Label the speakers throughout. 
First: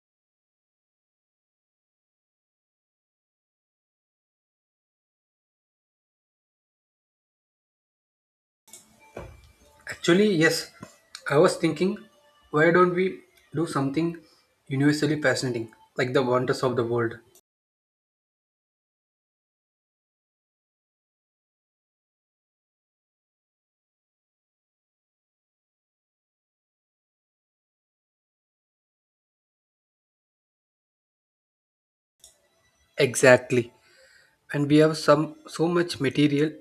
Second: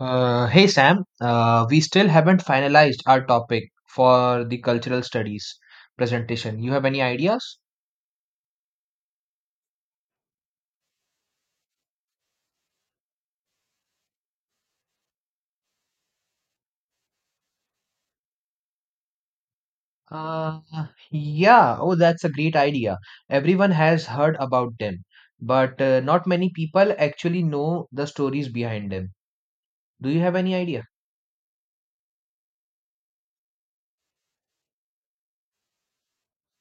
Speaker 1: Hey Sam, we still haven't finalized our topic for the cultural studies presentation. You have any ideas?
Speaker 2: Actually, yes, I was thinking, why don't we do something universally fascinating, like the wonders of the world?
Speaker 1: Uh, yeah, oh, that's a great idea. Everyone has heard about them, but not many people actually know the stories behind them. Do you have any idea?
Speaker 2: Exactly. And we have some so much material,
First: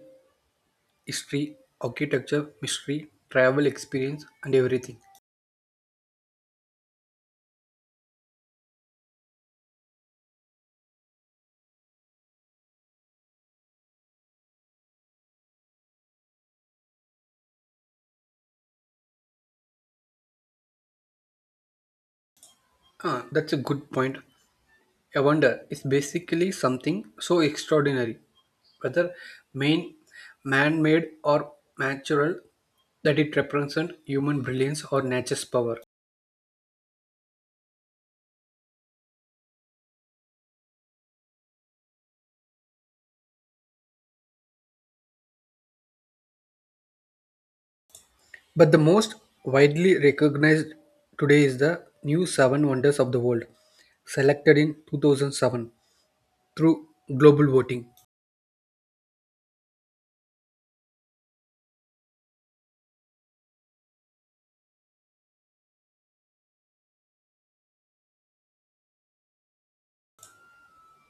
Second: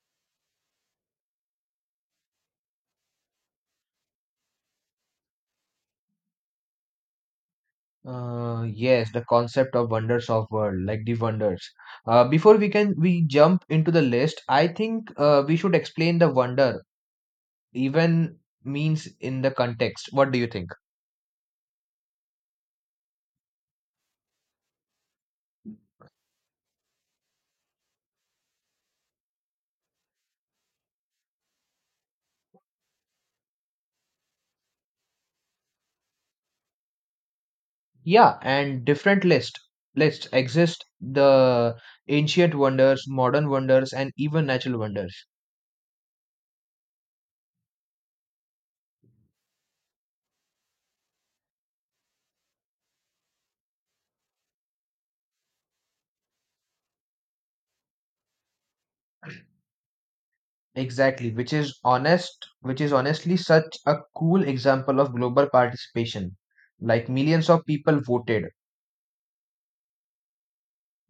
Speaker 2: history, architecture, mystery, travel experience, and everything.
Speaker 1: Yes, the concept of wonders of world, like the wonders. Before we jump into the list, I think we should explain the wonder even means in the context. What do you think?
Speaker 2: Ah, that's a good point. A wonder is basically something so extraordinary, whether main man-made or natural, that it represents human brilliance or nature's power.
Speaker 1: Yeah, and different lists exist: the ancient wonders, modern wonders, and even natural wonders.
Speaker 2: But the most widely recognized today is the new Seven Wonders of the World, selected in 2007 through global voting.
Speaker 1: Exactly, which is honestly such a cool example of global participation. Like millions of people voted.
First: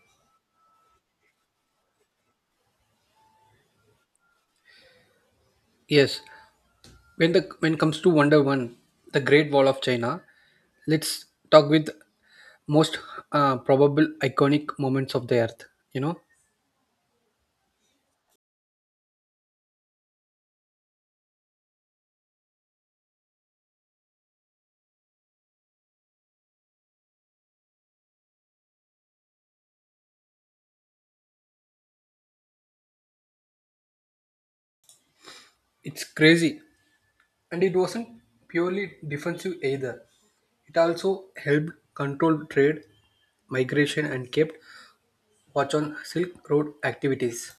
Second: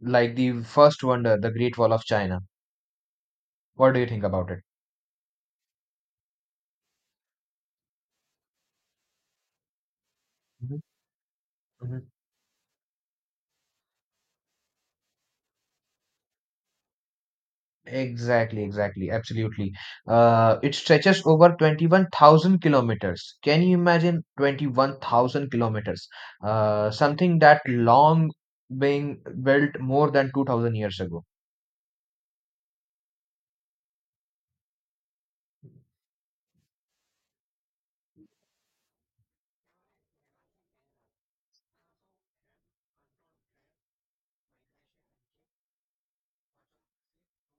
Speaker 1: Like the first wonder, the Great Wall of China. What do you think about it?
Speaker 2: Yes, when it comes to Wonder One, the Great Wall of China,
Speaker 1: Mhm.
Speaker 2: let's talk with
Speaker 1: Mhm.
Speaker 2: most probable iconic moments of the Earth. You know,
Speaker 1: Exactly, exactly, absolutely. It stretches over 21,000 kilometers. Can you imagine 21,000 kilometers? Something that long being built more than 2,000 years ago.
Speaker 2: it's crazy, and it wasn't purely defensive either. It also helped control trade, migration, and kept watch on Silk Road activities.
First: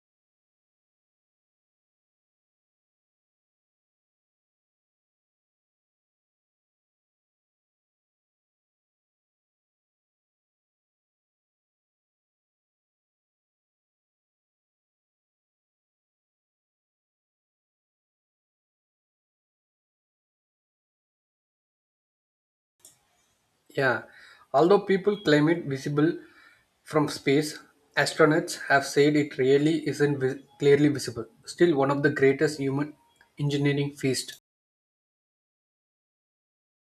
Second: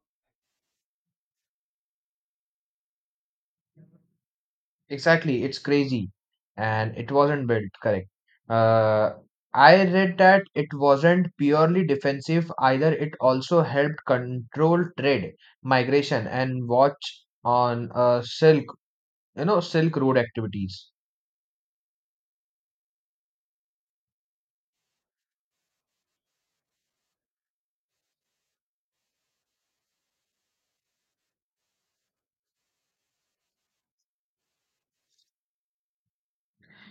Speaker 1: Exactly, it's crazy. And it wasn't built, correct. Uh, I read that it wasn't purely defensive either. It also helped control trade, migration, and watch on silk, Silk Road activities.
Speaker 2: Yeah, although people claim it visible from space, astronauts have said it really isn't clearly visible. Still, one of the greatest human engineering feats.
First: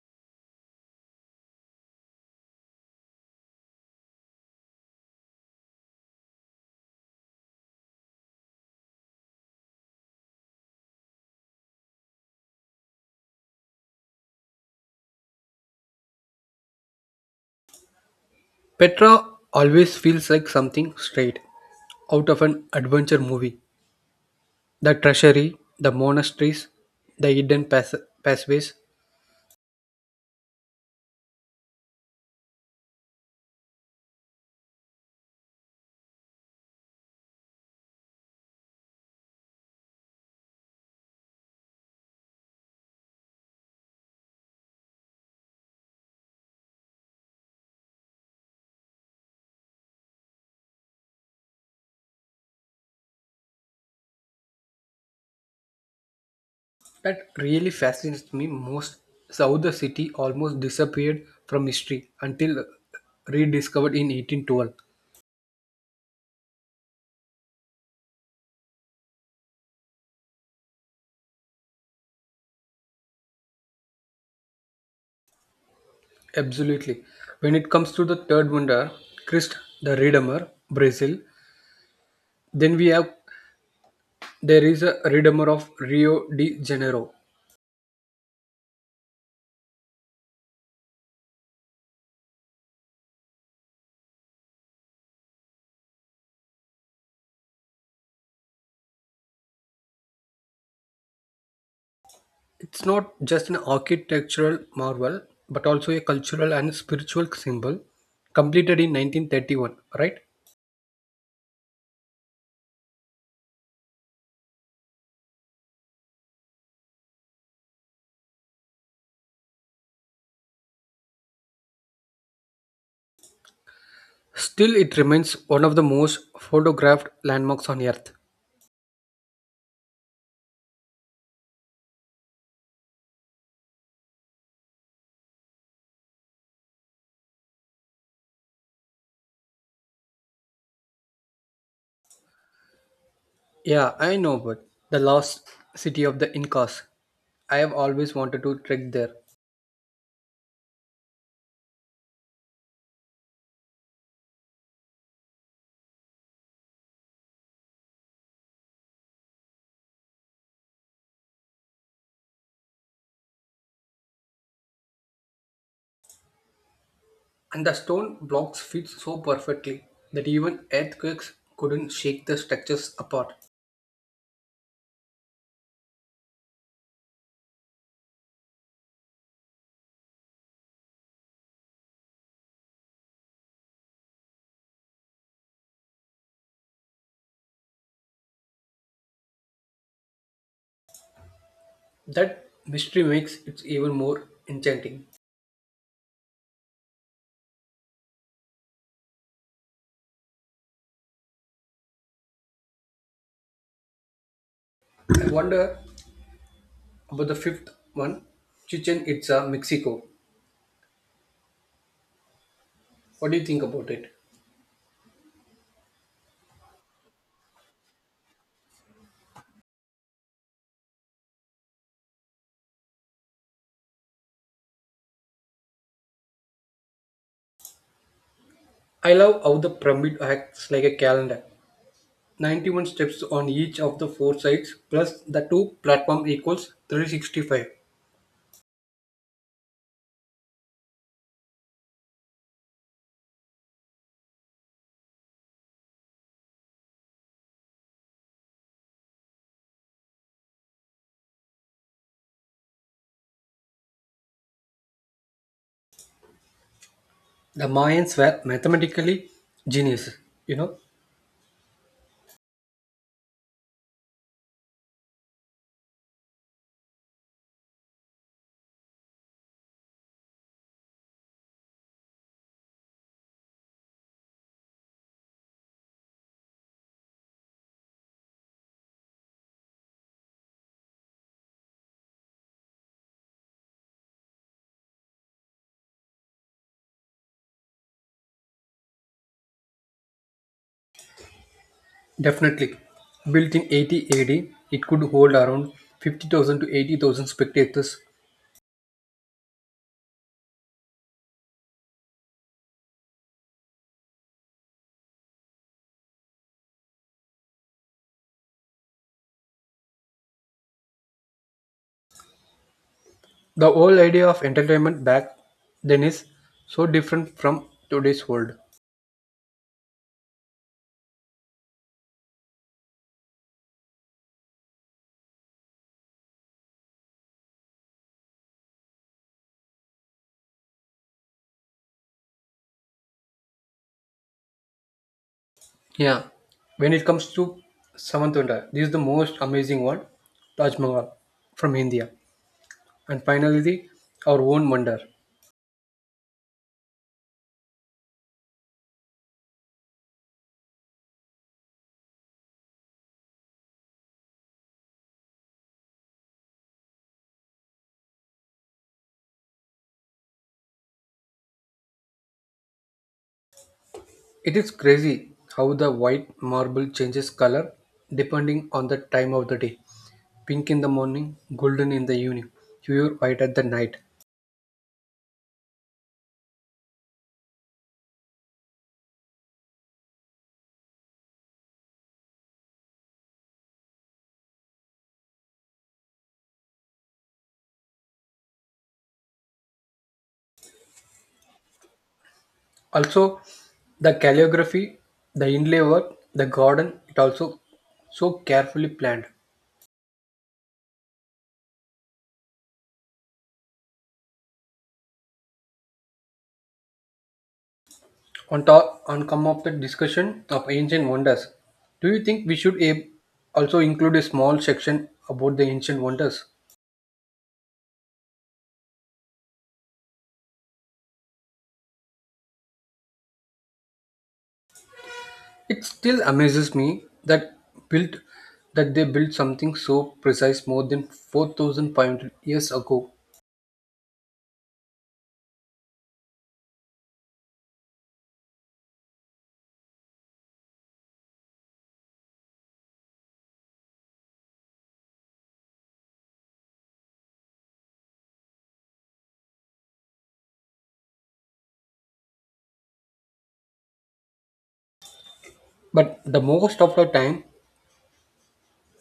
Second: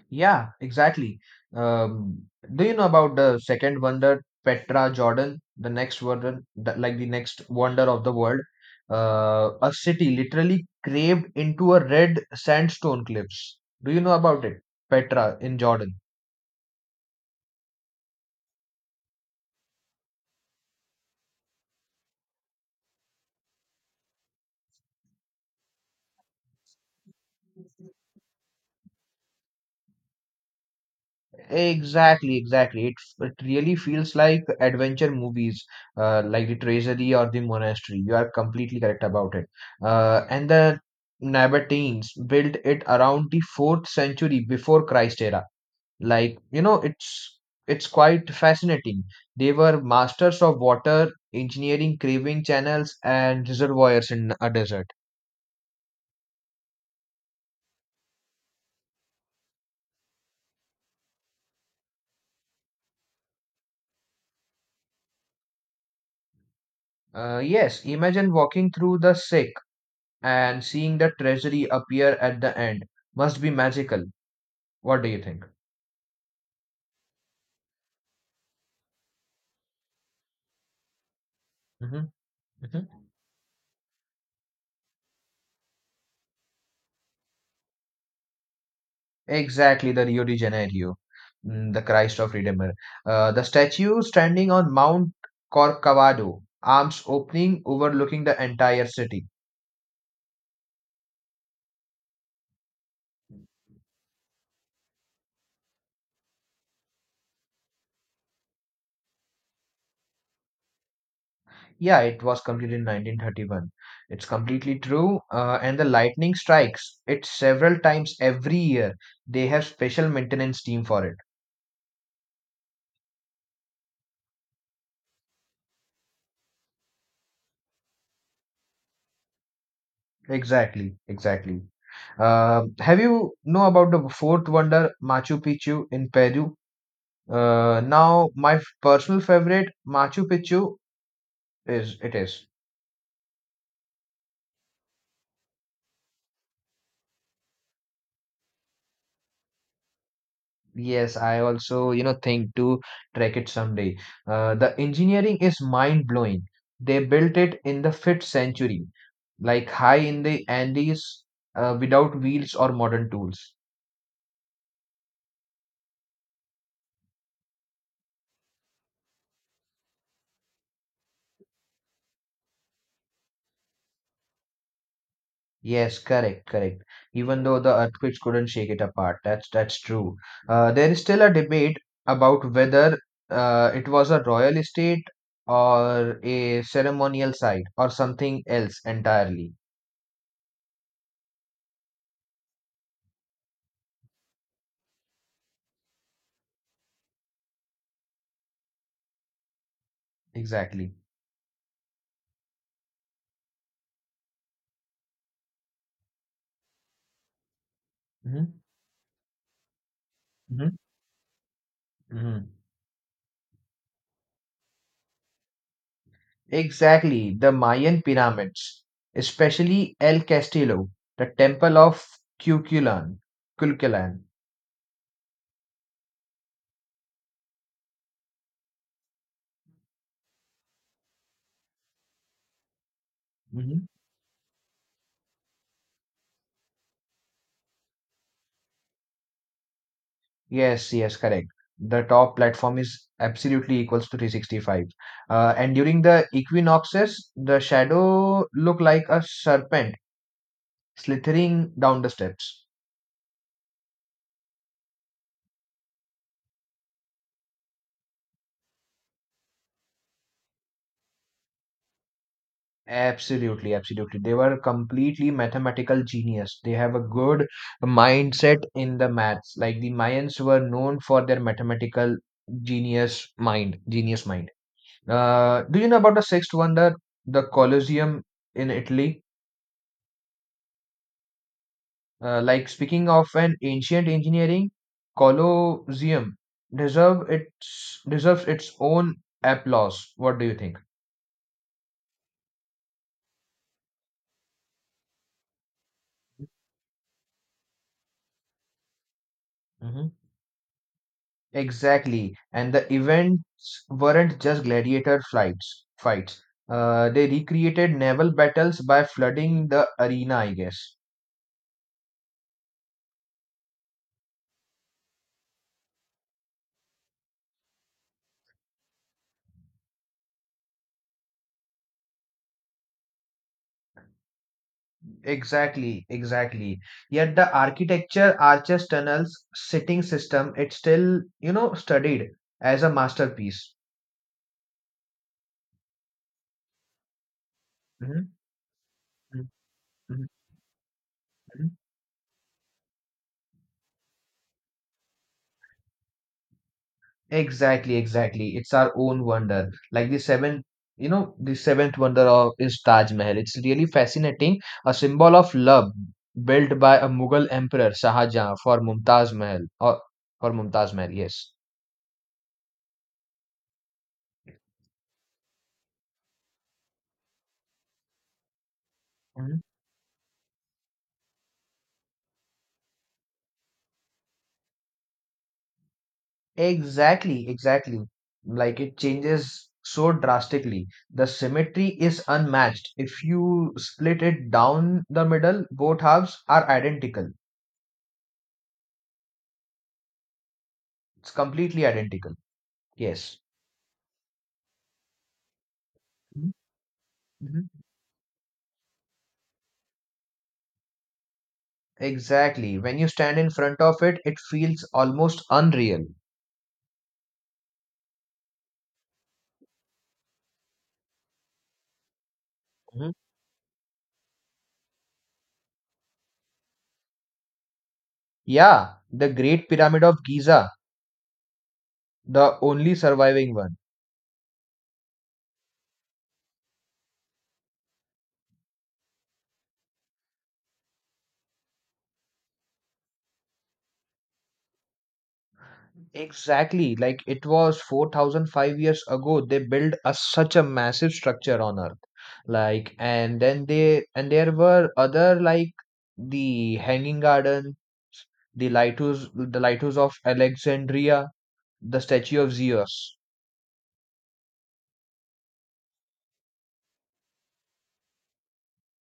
Speaker 1: Yeah, exactly. Um, do you know about the second wonder, Petra Jordan, the next wonder, the, like the next wonder of the world? A city literally craved into a red sandstone cliffs. Do you know about it? Petra in Jordan.
Speaker 2: Petra always feels like something straight out of an adventure movie. The treasury, the monasteries, the hidden pathways.
Speaker 1: Exactly, exactly. It really feels like adventure movies, like the Treasury or the Monastery. You are completely correct about it. And the Nabateans built it around the fourth century before Christ era. Like, it's quite fascinating. They were masters of water, engineering, craving channels, and reservoirs in a desert.
Speaker 2: That really fascinates me most is how the city almost disappeared from history until rediscovered in 1812.
Speaker 1: Yes, imagine walking through the sick and seeing the treasury appear at the end must be magical. What do you think?
Speaker 2: Absolutely. When it comes to the third wonder, Christ the Redeemer, Brazil,
Speaker 1: Hmm.
Speaker 2: then we
Speaker 1: Hmm.
Speaker 2: have there is a Redeemer of Rio de Janeiro.
Speaker 1: Exactly, the Rio de Janeiro, the Christ of Redeemer. The statue standing on Mount Corcovado, arms opening, overlooking the entire city.
Speaker 2: It's not just an architectural marvel, but also a cultural and spiritual symbol, completed in 1931, right?
Speaker 1: Yeah, it was completed in 1931. It's completely true. And the lightning strikes it several times every year. They have special maintenance team for it.
Speaker 2: Still, it remains one of the most photographed landmarks on Earth.
Speaker 1: Exactly, exactly. Have you know about the fourth wonder, Machu Picchu in Peru? Now my personal favorite, Machu Picchu, is it is.
Speaker 2: Yeah, I know, but the lost city of the Incas. I have always wanted to trek there.
Speaker 1: Yes, I also think to trek it someday. The engineering is mind blowing. They built it in the fifth century, like high in the Andes, without wheels or modern tools.
Speaker 2: And the stone blocks fit so perfectly that even earthquakes couldn't shake the structures apart.
Speaker 1: Yes, correct, correct. Even though the earthquakes couldn't shake it apart, that's true. There is still a debate about whether it was a royal estate or a ceremonial site or something else entirely.
Speaker 2: That mystery makes it even more enchanting.
Speaker 1: Exactly.
Speaker 2: I wonder about the fifth one,
Speaker 1: Hmm.
Speaker 2: Chichen Itza, Mexico.
Speaker 1: Hmm. Hmm.
Speaker 2: What do you think about it?
Speaker 1: Exactly. The Mayan pyramids, especially El Castillo, the temple of Cuculan, Culcalan.
Speaker 2: I love how the pyramid acts like a calendar. 91 steps on each of the four sides plus the two platform equals 365.
Speaker 1: Yes, yes, correct. The top platform is absolutely equals to 365. And during the equinoxes, the shadow look like a serpent slithering down the steps.
Speaker 2: The Mayans were mathematically geniuses, you know.
Speaker 1: Absolutely, absolutely. They were completely mathematical genius. They have a good mindset in the maths. Like the Mayans were known for their mathematical genius mind. Do you know about the sixth wonder, the Colosseum in Italy? Like speaking of an ancient engineering, colosseum deserves its own applause. What do you think?
Speaker 2: Definitely. Built in 80 AD, it could hold around 50,000 to 80,000 spectators.
Speaker 1: Hmm. Exactly, and the events weren't just gladiator flights fights. They recreated naval battles by flooding the arena, I guess.
Speaker 2: The whole idea of entertainment back then is so different from today's world.
Speaker 1: Exactly, exactly. Yet the architecture, arches, tunnels, sitting system, it's still, studied as a masterpiece.
Speaker 2: Yeah. When it comes to
Speaker 1: Mhm.
Speaker 2: Samantunda, this is the most
Speaker 1: Mhm.
Speaker 2: amazing one,
Speaker 1: Mhm.
Speaker 2: Taj Mahal
Speaker 1: Mhm.
Speaker 2: from India. And finally, the our own wonder.
Speaker 1: Exactly, exactly. It's our own wonder. Like the seventh wonder of is Taj Mahal. It's really fascinating, a symbol of love built by a Mughal emperor Shah Jahan for Mumtaz Mahal. Yes.
Speaker 2: It is crazy how the white marble changes color depending on the time of the
Speaker 1: Mhm.
Speaker 2: day. Pink in the morning, golden in the evening, pure white at the night.
Speaker 1: Exactly, exactly. Like it changes so drastically. The symmetry is unmatched. If you split it down the middle, both halves are identical. It's completely identical. Yes.
Speaker 2: Also, the calligraphy, the inlay work, the garden, it also so carefully planned.
Speaker 1: Exactly. When you stand in front of it, it feels almost unreal.
Speaker 2: On top on come of the discussion of ancient wonders, do you think we should
Speaker 1: Mhm.
Speaker 2: also include a small section about the ancient wonders?
Speaker 1: Yeah, the Great Pyramid of Giza, the only surviving one.
Speaker 2: It still amazes me that built that they built something so precise more than 4,500 years ago.
Speaker 1: Exactly. Like it was 4,005 years ago, they built such a massive structure on Earth. Like, and there were other, like the Hanging Garden, the Lighthouse of Alexandria, the Statue of Zeus.
Speaker 2: But the most of the time,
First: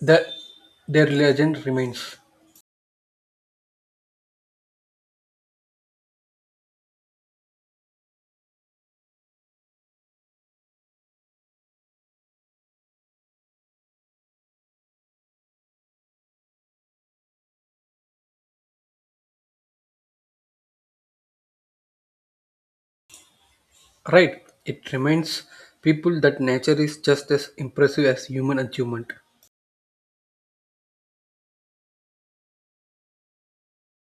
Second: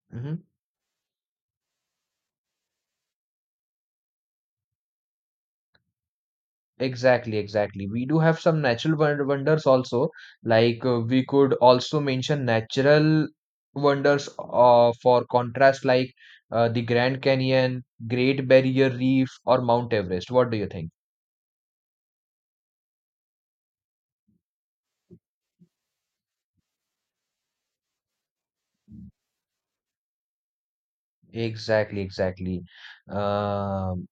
Speaker 2: the
Speaker 1: Mm-hmm.
Speaker 2: their legend remains.
Speaker 1: Exactly, exactly. We do have some natural wonders also. Like we could also mention natural wonders for contrast, like the Grand Canyon, Great Barrier Reef, or Mount Everest. What do you think?
Speaker 2: Right, it reminds people that nature is just as impressive as human achievement.
Speaker 1: Exactly, exactly. Um,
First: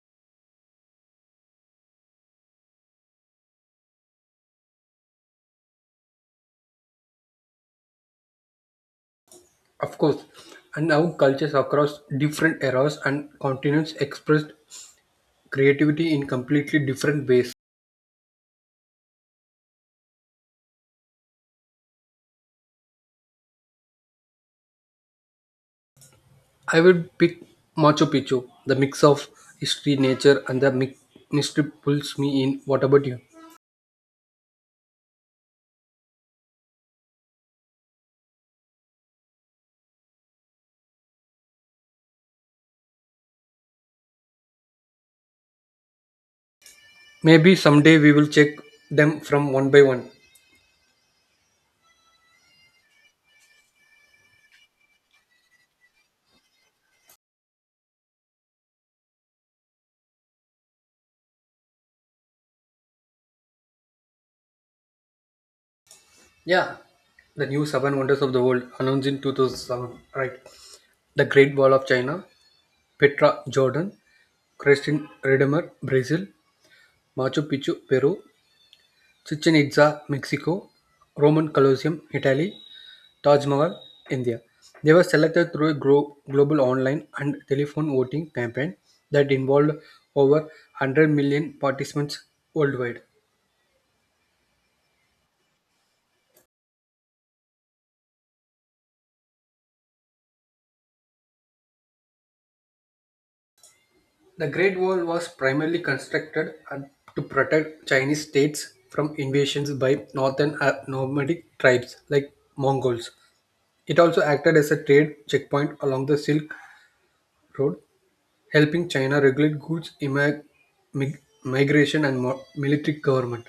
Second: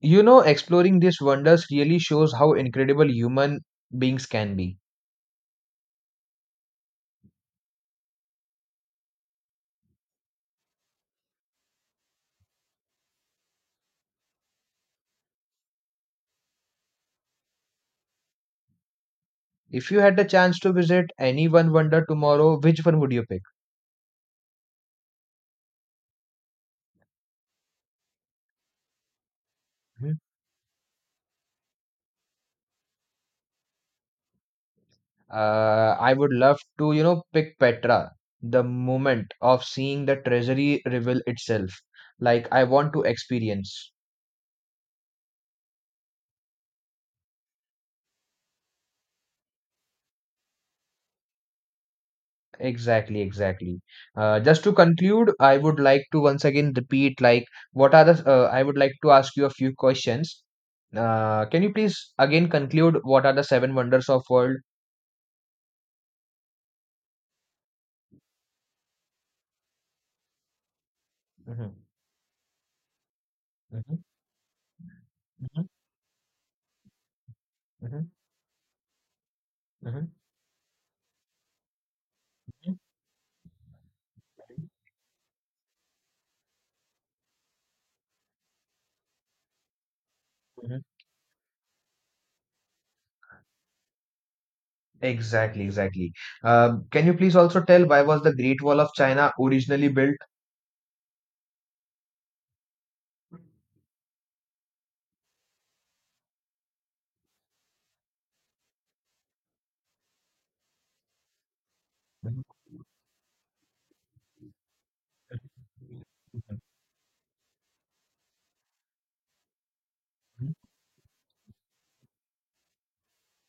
Speaker 1: exploring these wonders really shows how incredible human beings can be.
Speaker 2: Of course, and how cultures across different eras and continents expressed creativity in completely different ways.
Speaker 1: If you had the chance to visit any one wonder tomorrow, which one would you pick?
Speaker 2: I would pick Machu Picchu. The mix of history, nature, and the mystery pulls me in. What about you?
Speaker 1: I would love to, pick Petra, the moment of seeing the treasury reveal itself. Like, I want to experience.
Speaker 2: Maybe someday we will check them from one by one.
Speaker 1: Exactly, exactly. Just to conclude, I would like to once again repeat, like, I would like to ask you a few questions. Can you please again conclude what are the seven wonders of world?
Speaker 2: Yeah, the new seven wonders of the world announced in 2007. Right, the Great Wall
Speaker 1: Mhm.
Speaker 2: of China, Petra,
Speaker 1: Mhm.
Speaker 2: Jordan, Christian
Speaker 1: Mhm.
Speaker 2: Redeemer Brazil, Machu Picchu
Speaker 1: Mhm.
Speaker 2: Peru, Chichen Itza
Speaker 1: Mhm.
Speaker 2: Mexico, Roman Colosseum Italy,
Speaker 1: Mhm.
Speaker 2: Taj Mahal India. They were selected through a global online and telephone voting campaign that involved over
Speaker 1: Mhm.
Speaker 2: 100 million participants worldwide.
Speaker 1: Exactly, exactly. Can you please also tell why was the Great Wall of China originally built?
Speaker 2: The Great Wall was primarily constructed to protect Chinese states from invasions by northern nomadic tribes like Mongols. It also acted as a trade checkpoint along the Silk Road, helping China regulate goods migration and military government.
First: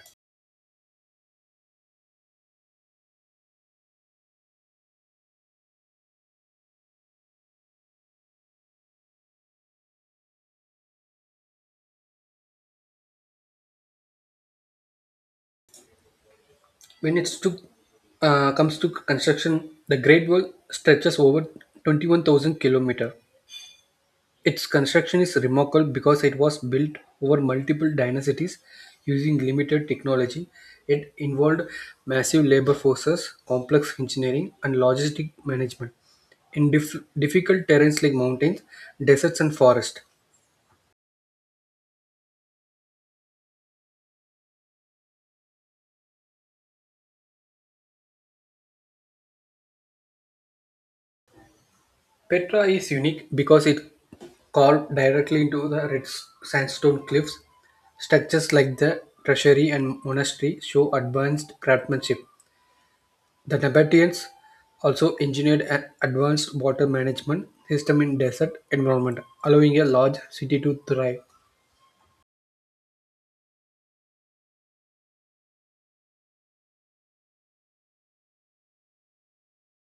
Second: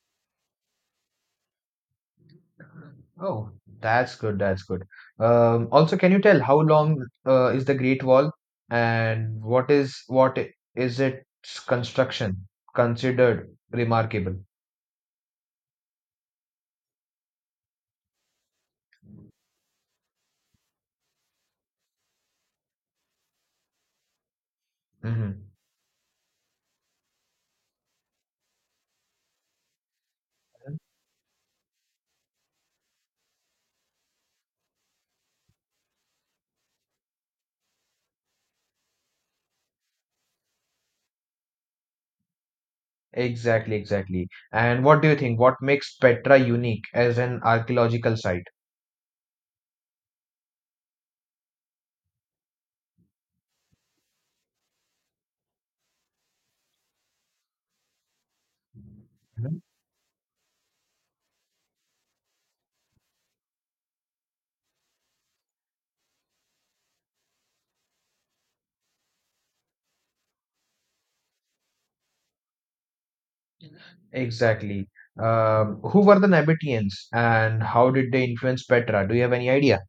Speaker 1: Oh, that's good. That's good. Also, can you tell how long is the Great Wall and what is its construction considered remarkable?
Speaker 2: When it's to comes to construction, the Great Wall stretches over 21,000 kilometers. Its construction
Speaker 1: Hmm.
Speaker 2: is remarkable because it was built over multiple dynasties using limited technology. It involved massive labor forces, complex engineering, and logistic management in difficult terrains like mountains, deserts, and forests.
Speaker 1: Exactly, exactly. And what do you think? What makes Petra unique as an archaeological site?
Speaker 2: Petra is unique because it carved directly into the red sandstone cliffs. Structures like the
Speaker 1: Mhm.
Speaker 2: treasury and monastery show advanced craftsmanship. The Nabateans also engineered an advanced water management system in desert environment, allowing a large city to thrive.
Speaker 1: Exactly. Who were the Nabateans and how did they influence Petra? Do you have any idea?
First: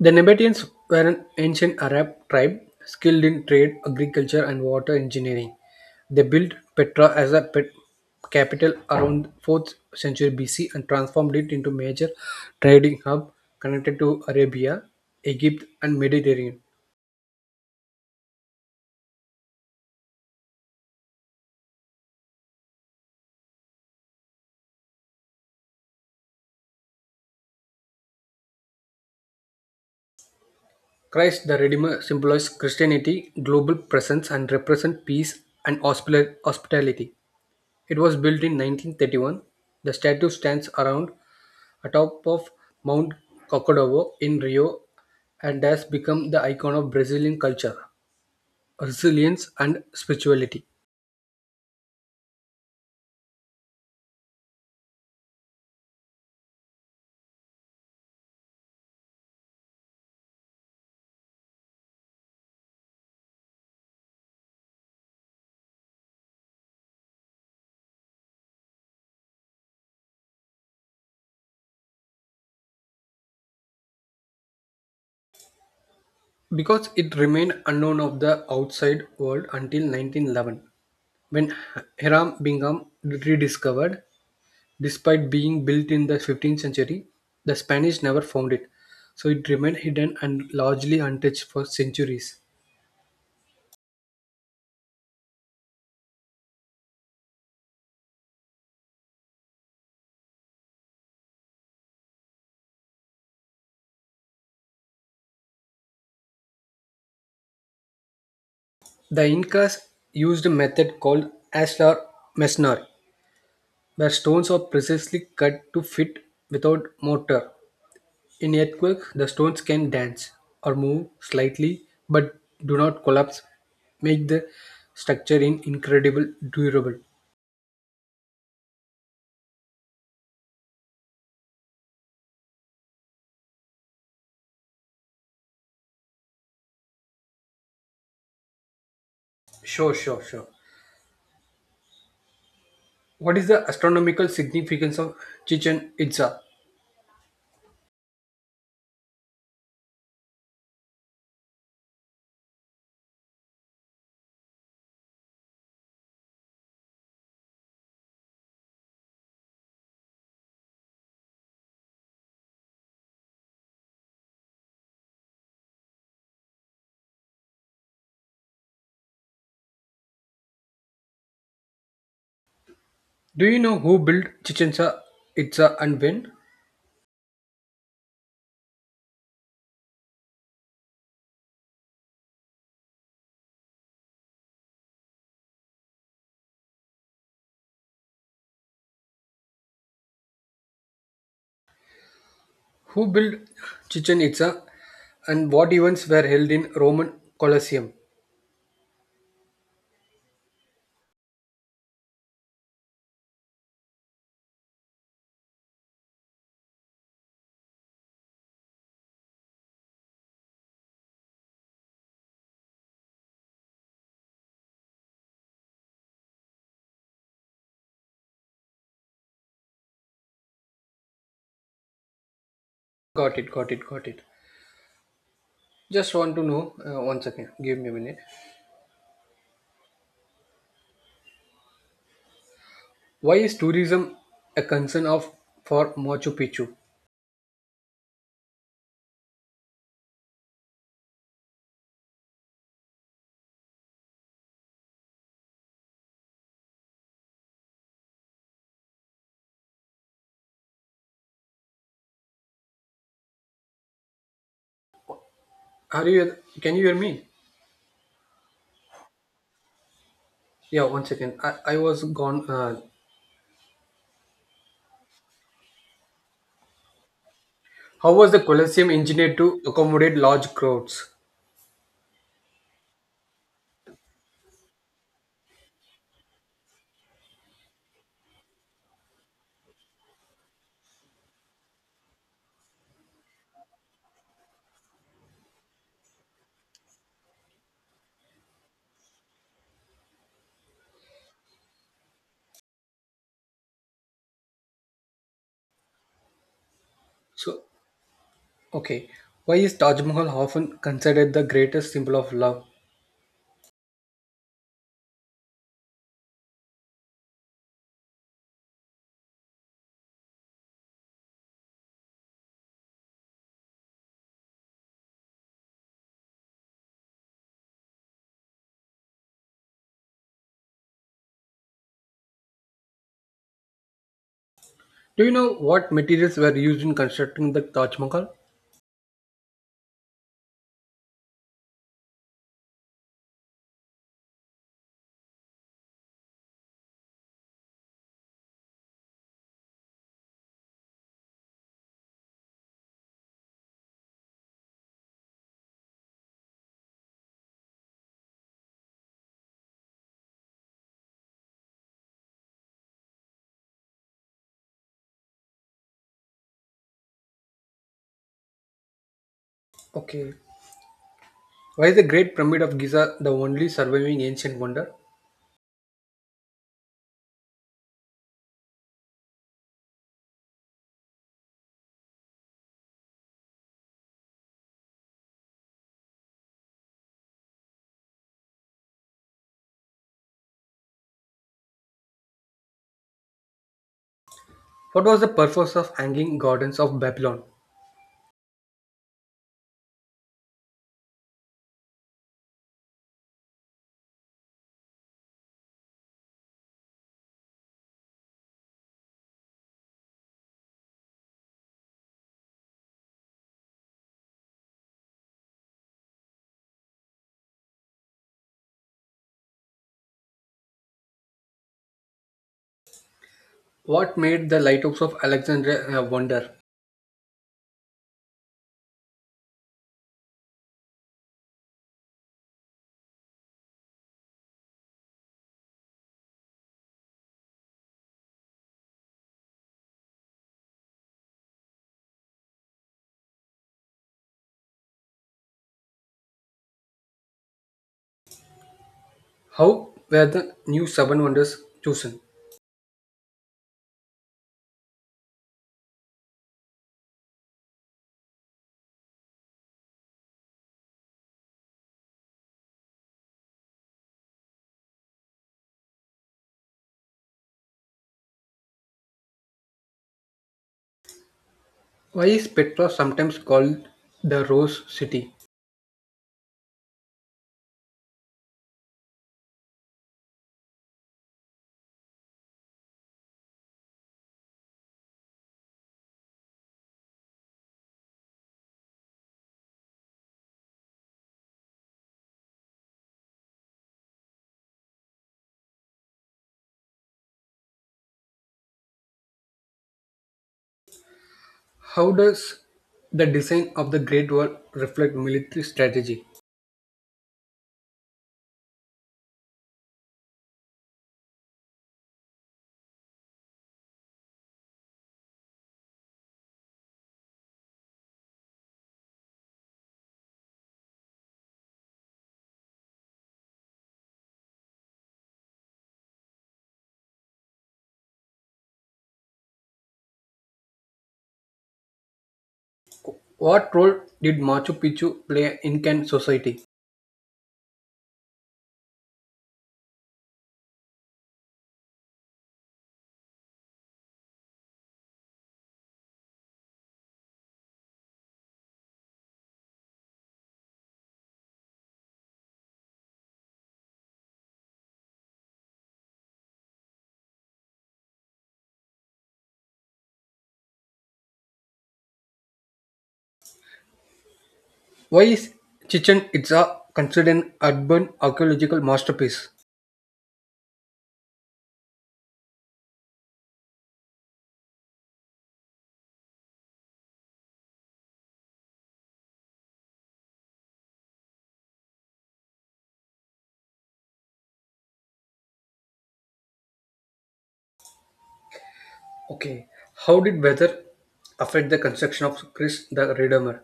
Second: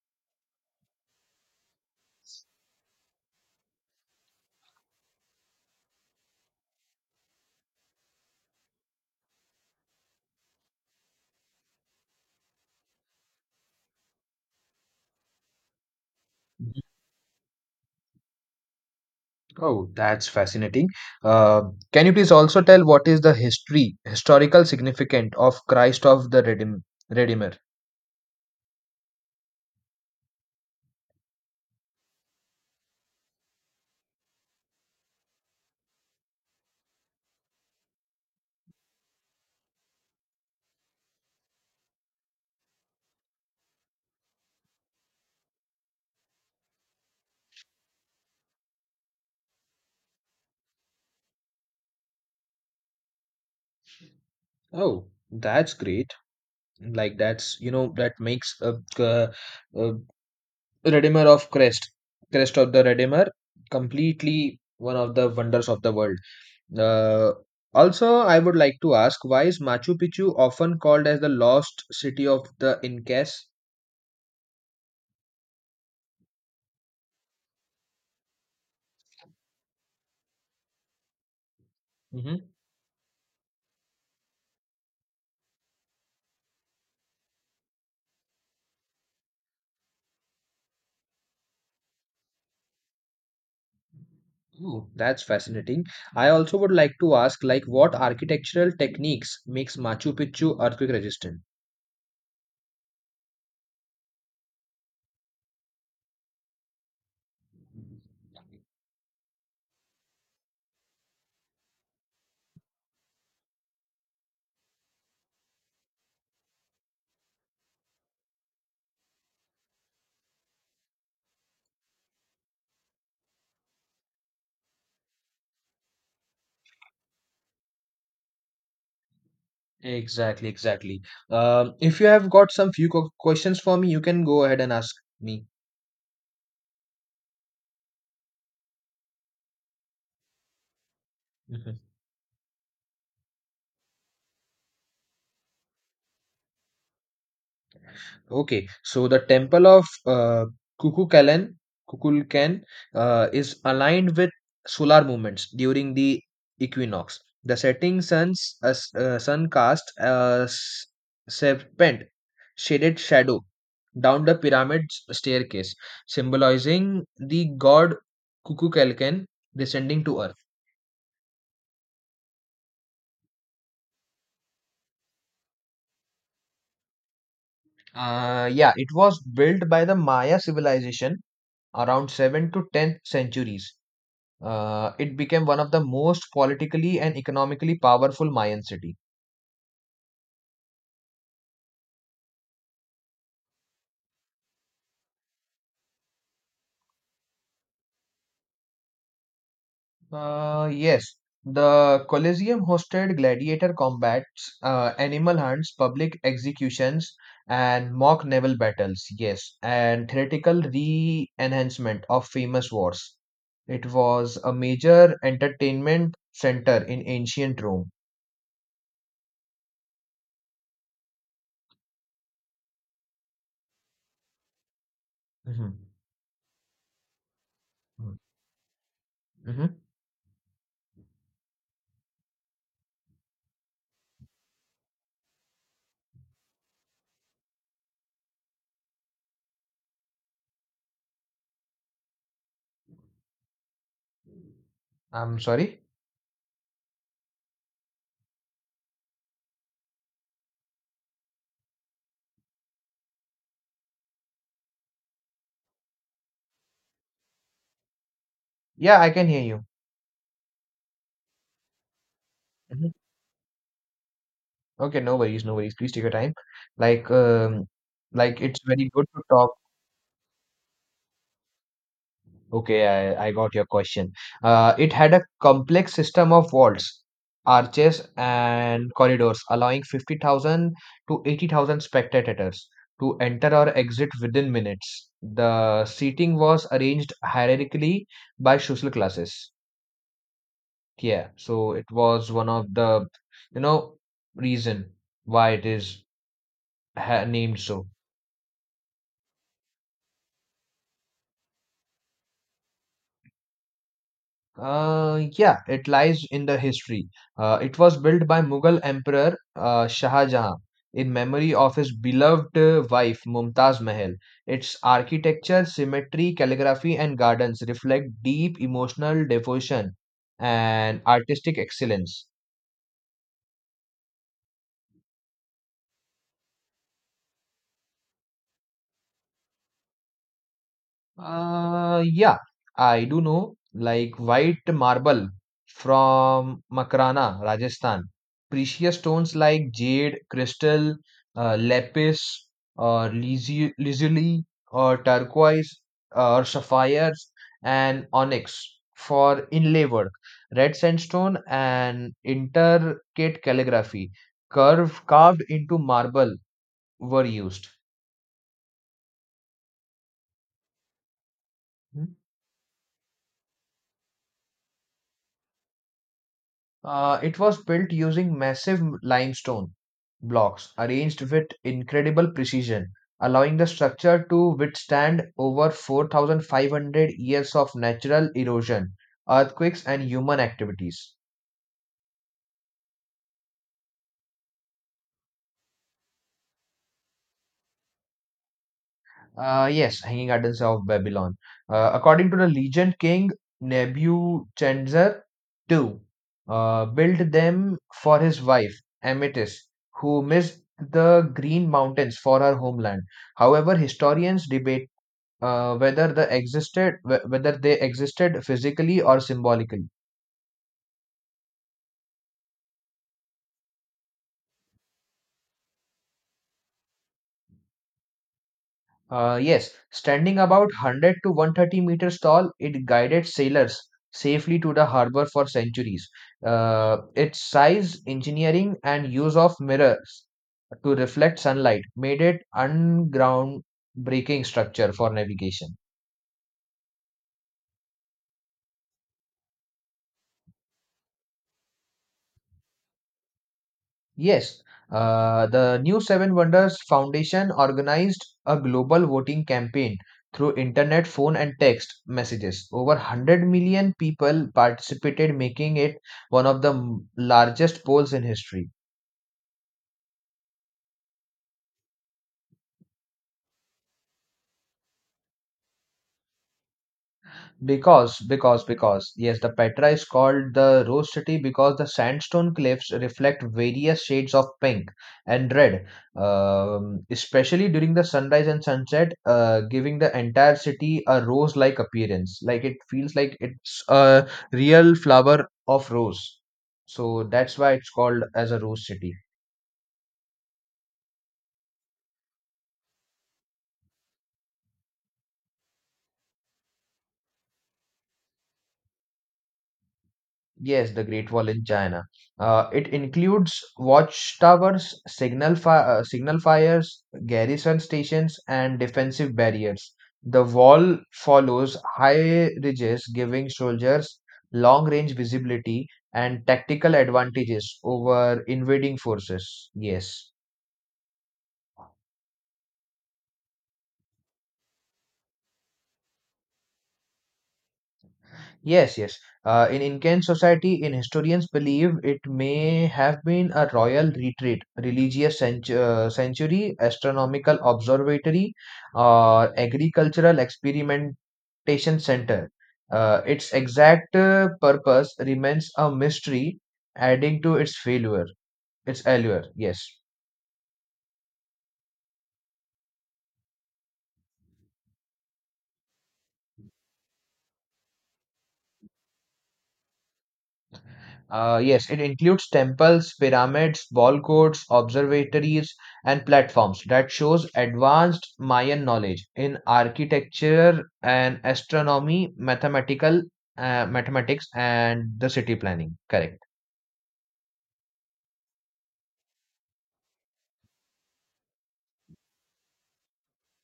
Speaker 2: The Nabateans were an ancient Arab tribe skilled in trade, agriculture, and water engineering. They built Petra as a pet capital around 4th century BC and transformed it into major trading hub connected to Arabia, Egypt, and Mediterranean.
Speaker 1: Oh, that's fascinating. Uh, can you please also tell what is the history, historical significance of Christ of the Redeemer?
Speaker 2: Christ the Redeemer symbolizes Christianity, global presence, and represents peace and hospitality. It was built in 1931. The statue stands around atop of Mount Kokodovo in Rio and has become the icon of Brazilian culture, resilience, and spirituality.
Speaker 1: Oh, that's great. Like that's that makes uh uh Redeemer of Christ, Christ of the Redeemer, completely one of the wonders of the world. Uh, Also, I would like to ask why is Machu Picchu often called as the lost city of the Incas?
Speaker 2: Because it remained unknown of the outside world until 1911 when Hiram
Speaker 1: Hmm.
Speaker 2: Bingham rediscovered, despite being built in the 15th century, the Spanish never found it, so it remained hidden and largely untouched for centuries.
Speaker 1: Oh, that's fascinating. I also would like to ask, like, what architectural techniques makes Machu Picchu earthquake resistant?
Speaker 2: The Incas used a method called ashlar masonry where stones are precisely cut to fit without mortar. In earthquake, the stones can dance or move slightly, but do not collapse, make the structure in incredible durable.
Speaker 1: Exactly, exactly. If you have got some few questions for me, you can go ahead and ask me.
Speaker 2: Sure, sure, sure.
Speaker 1: Mhm.
Speaker 2: What is the astronomical significance of Chichen Itza?
Speaker 1: Okay, so the temple of Kukulkan, Kukulkan is aligned with solar movements during the equinox. The setting sun casts a serpent shaded shadow down the pyramid staircase, symbolizing the god Kukulkan descending to earth.
Speaker 2: Do you know who built Chichen Itza and when?
Speaker 1: Yeah, it was built by the Maya civilization around 7th to 10th centuries. It became one of the most politically and economically powerful Mayan city.
Speaker 2: Who built Chichen Itza and what events were held in Roman Colosseum?
Speaker 1: Yes, the Colosseum hosted gladiator combats, animal hunts, public executions, and mock naval battles. Yes, and theatrical re-enhancement of famous wars. It was a major entertainment center in ancient Rome.
Speaker 2: Got it, got it, got it.
Speaker 1: Mhm.
Speaker 2: Just want to know one second. Give me a
Speaker 1: Mhm.
Speaker 2: minute.
Speaker 1: Mhm.
Speaker 2: Why is tourism a concern of for Machu Picchu?
Speaker 1: I'm sorry.
Speaker 2: Are you? Can you hear me?
Speaker 1: Yeah, I can hear you.
Speaker 2: Yeah, one second. I was gone.
Speaker 1: Mm-hmm. Okay, no worries, no worries. Please take your time. Like, um,
Speaker 2: How was the
Speaker 1: like it's very
Speaker 2: Colosseum
Speaker 1: good to
Speaker 2: engineered
Speaker 1: talk.
Speaker 2: to accommodate large crowds?
Speaker 1: Okay, I got your question. It had a complex system of walls, arches, and corridors, allowing 50,000 to 80,000 spectators to enter or exit within minutes. The seating was arranged hierarchically by social classes. Yeah, so it was one of the, you know, reason why it is ha named
Speaker 2: So,
Speaker 1: so.
Speaker 2: okay. Why is Taj Mahal often considered the greatest symbol of love?
Speaker 1: Yeah, it lies in the history. It was built by Mughal Emperor Shah Jahan in memory of his beloved wife Mumtaz Mahal. Its architecture, symmetry, calligraphy, and gardens reflect deep emotional devotion and artistic excellence.
Speaker 2: Do you know what materials were used in constructing the Taj Mahal?
Speaker 1: Yeah, I do know, like white marble from Makrana, Rajasthan. Precious stones like jade, crystal, lapis, or lazuli, or turquoise, or sapphires, and onyx for inlay work. Red sandstone and intricate calligraphy, curve carved into marble were used.
Speaker 2: Okay. Why is the
Speaker 1: Hmm?
Speaker 2: Great Pyramid of Giza the only surviving ancient wonder?
Speaker 1: It was built using massive limestone blocks arranged with incredible precision, allowing the structure to withstand over 4,500 years of natural erosion, earthquakes, and human activities.
Speaker 2: What was the purpose of hanging gardens of Babylon?
Speaker 1: Yes, Hanging Gardens of Babylon. According to the legend, King Nebuchadnezzar II built them for his wife, Amytis, who missed the Green Mountains for her homeland. However, historians debate whether whether they existed physically or symbolically.
Speaker 2: What made the lighthouse of Alexandria a wonder?
Speaker 1: Yes, standing about 100 to 130 meters tall, it guided sailors safely to the harbor for centuries. Its size, engineering, and use of mirrors to reflect sunlight made it unground breaking structure for navigation.
Speaker 2: How were the new seven wonders chosen?
Speaker 1: Yes, the New Seven Wonders Foundation organized a global voting campaign through internet, phone, and text messages. Over 100 million people participated, making it one of the largest polls in history.
Speaker 2: Why is Petra sometimes called the Rose City?
Speaker 1: Yes, the Petra is called the Rose City because the sandstone cliffs reflect various shades of pink and red, especially during the sunrise and sunset, giving the entire city a rose like appearance. Like it feels like it's a real flower of rose. So that's why it's called as a Rose City.
Speaker 2: How does the design of the Great Wall reflect military strategy?
Speaker 1: Yes, the Great Wall in China. It includes watchtowers, signal fires, garrison stations, and defensive barriers. The wall follows high ridges, giving soldiers long-range visibility and tactical advantages over invading forces. Yes.
Speaker 2: What role did Machu Picchu play in Incan society?
Speaker 1: Yes, yes. In Incan society, in historians believe it may have been a royal retreat, sanctuary, astronomical observatory, or agricultural experimentation center. Its exact purpose remains a mystery, adding to its failure, its allure. Yes.
Speaker 2: Why is Chichen Itza considered an urban archaeological masterpiece?
Speaker 1: Yes, it includes temples, pyramids, ball courts, observatories, and platforms that shows advanced Mayan knowledge in architecture and astronomy, mathematics, and the city planning. Correct.
Speaker 2: Okay, how did weather affect the construction of Chris the Redeemer?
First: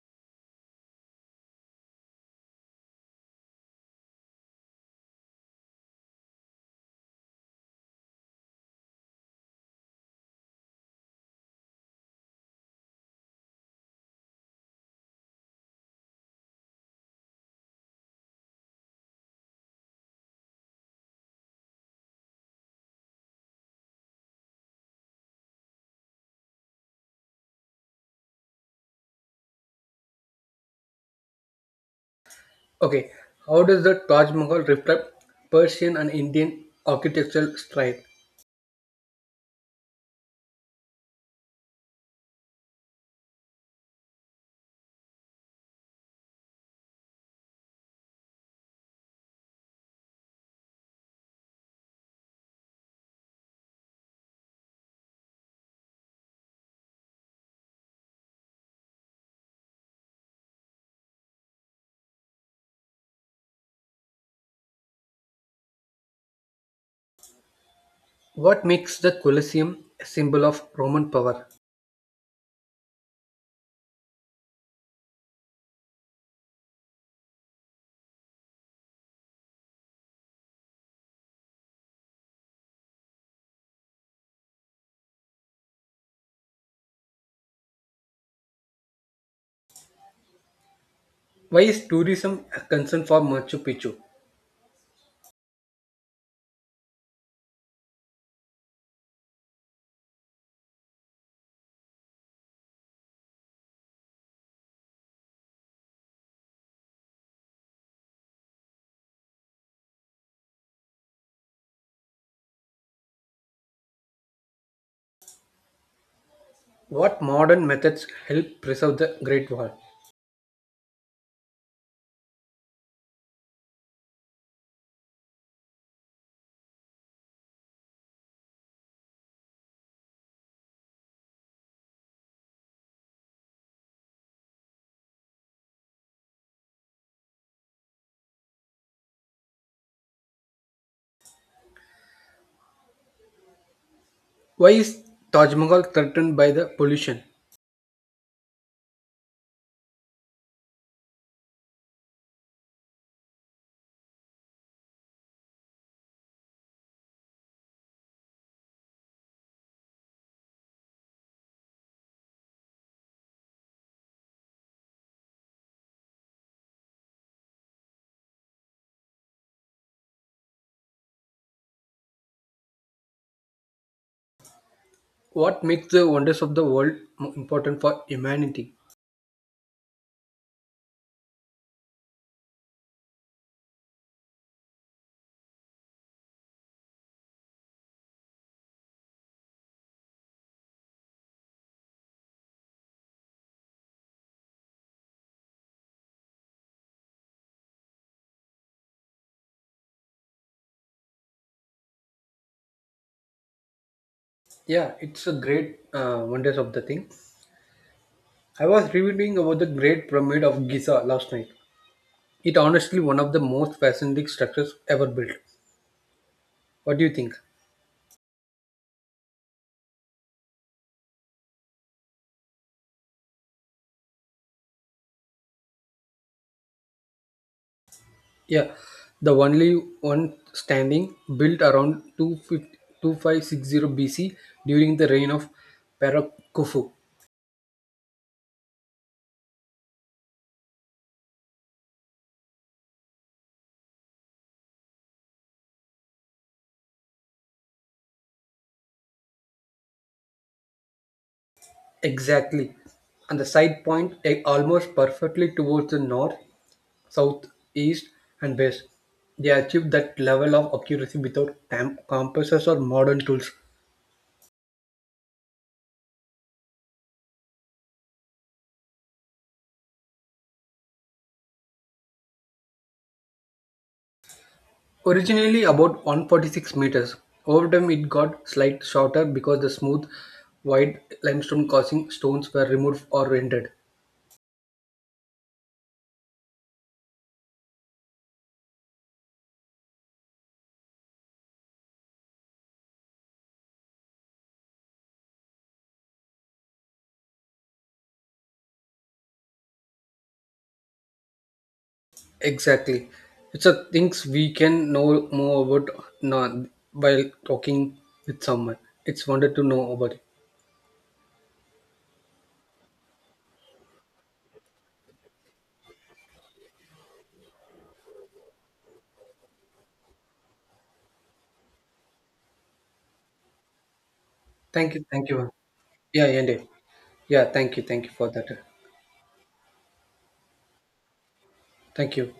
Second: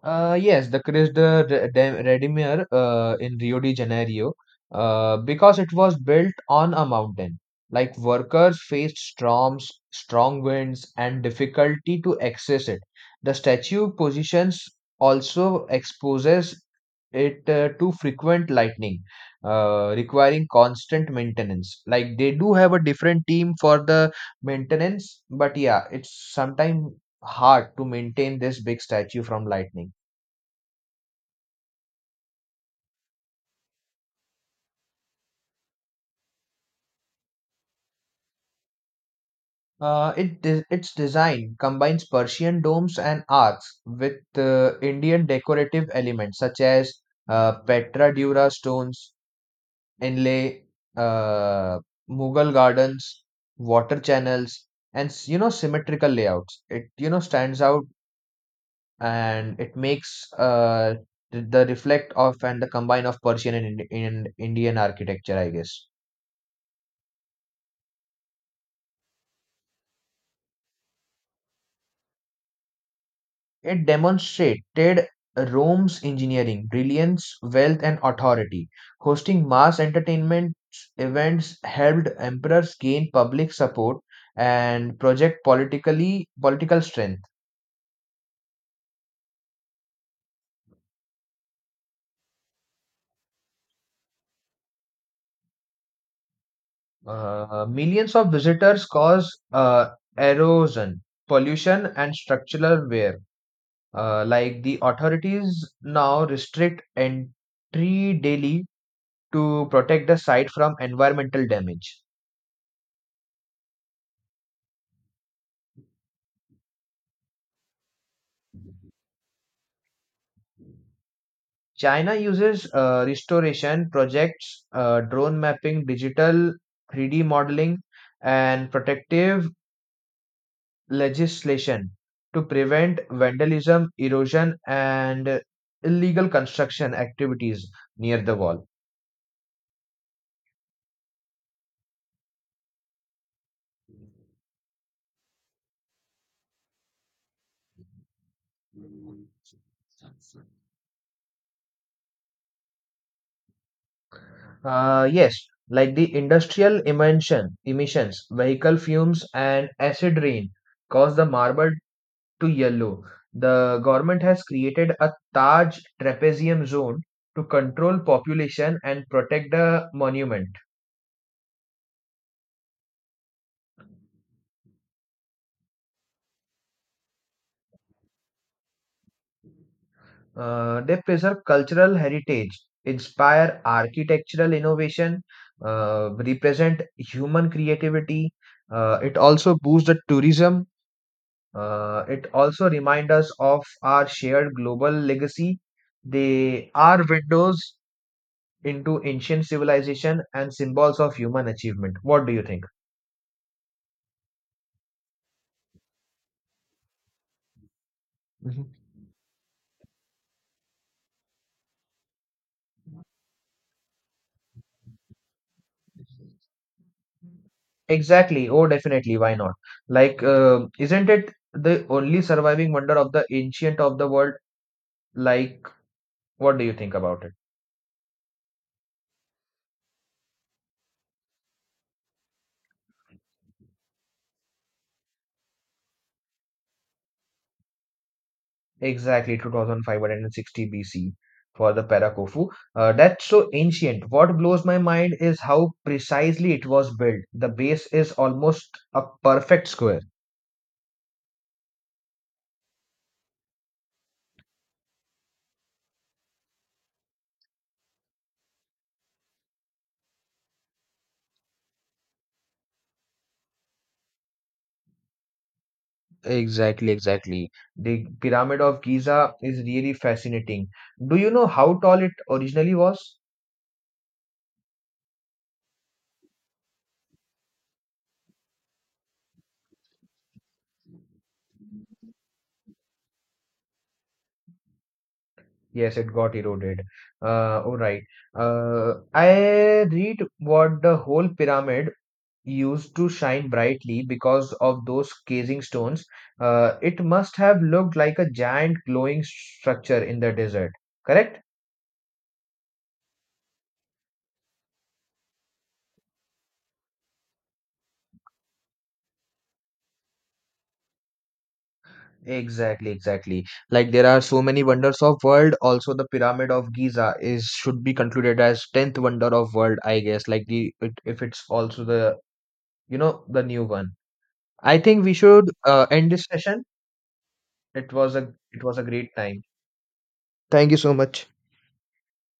Speaker 1: Yes, the Chris de Re- de- Redimir in Rio de Janeiro, because it was built on a mountain. Like workers faced storms, strong winds, and difficulty to access it. The statue positions also exposes it to frequent lightning, requiring constant maintenance. Like they do have a different team for the maintenance, but yeah, it's sometimes hard to maintain this big statue from lightning.
Speaker 2: Okay, how does the Taj Mahal reflect Persian and Indian architectural style?
Speaker 1: Its design combines Persian domes and arcs with Indian decorative elements such as Petra Dura stones, inlay, uh, Mughal gardens, water channels, and symmetrical layouts. It stands out and it makes the reflect of and the combine of Persian and Ind- in Indian architecture, I guess.
Speaker 2: What makes the Colosseum a symbol of Roman power?
Speaker 1: It demonstrated Rome's engineering, brilliance, wealth, and authority. Hosting mass entertainment events helped emperors gain public support and project political strength.
Speaker 2: Why is tourism a concern for Machu Picchu?
Speaker 1: Millions of visitors cause erosion, pollution, and structural wear. Like the authorities now restrict entry daily to protect the site from environmental damage.
Speaker 2: What modern methods help preserve the Great Wall?
Speaker 1: China uses restoration projects, drone mapping, digital 3D modeling, and protective legislation to prevent vandalism, erosion, and illegal construction activities near the wall.
Speaker 2: Why is Taj Mahal threatened by the pollution?
Speaker 1: Yes, like the emissions, vehicle fumes, and acid rain cause the marble to yellow. The government has created a Taj Trapezium Zone to control population and protect the monument.
Speaker 2: What makes the wonders of the world important for humanity?
Speaker 1: They preserve cultural heritage, inspire architectural innovation, represent human creativity. It also boosts the tourism. It also reminds us of our shared global legacy. They are windows into ancient civilization and symbols of human achievement. What do you think?
Speaker 2: Yeah, it's a great wonders of the thing.
Speaker 1: Mhm.
Speaker 2: I was reading about the Great Pyramid of Giza last night. It honestly one of the most fascinating structures ever built. What do you think?
Speaker 1: Exactly. Oh, definitely. Why not? Like, isn't it the only surviving wonder of the ancient of the world? Like, what do you think about it?
Speaker 2: Yeah, the only one standing built around 2525 BC during the reign of Parakufu.
Speaker 1: Exactly, 2560 BC for the Parakofu. That's so ancient. What blows my mind is how precisely it was built. The base is almost a perfect square.
Speaker 2: Exactly. And the side point almost perfectly towards the north, south, east, and west. They achieved that level of accuracy without compasses or modern tools.
Speaker 1: Exactly, exactly. The Pyramid of Giza is really fascinating. Do you know how tall it originally was?
Speaker 2: Originally about 146 meters, over time it got slight shorter because the smooth, wide limestone causing stones were removed or rendered.
Speaker 1: Yes, it got eroded. All right. I read what the whole pyramid used to shine brightly because of those casing stones. It must have looked like a giant glowing structure in the desert. Correct?
Speaker 2: Exactly. It's a things we can know more about now by talking with someone. It's wonder to know about it.
Speaker 1: Exactly, exactly. Like there are so many wonders of world. Also, the Pyramid of Giza is should be concluded as tenth wonder of world, I guess. Like if it's also the the new one. I
Speaker 2: Thank
Speaker 1: think
Speaker 2: you.
Speaker 1: we
Speaker 2: Thank
Speaker 1: should
Speaker 2: you.
Speaker 1: end this
Speaker 2: Yeah, yeah. Yeah,
Speaker 1: session.
Speaker 2: Yeah, thank you.
Speaker 1: It
Speaker 2: Thank you
Speaker 1: was
Speaker 2: for
Speaker 1: a
Speaker 2: that.
Speaker 1: it was a great time. Thank you so much.
Speaker 2: Thank you.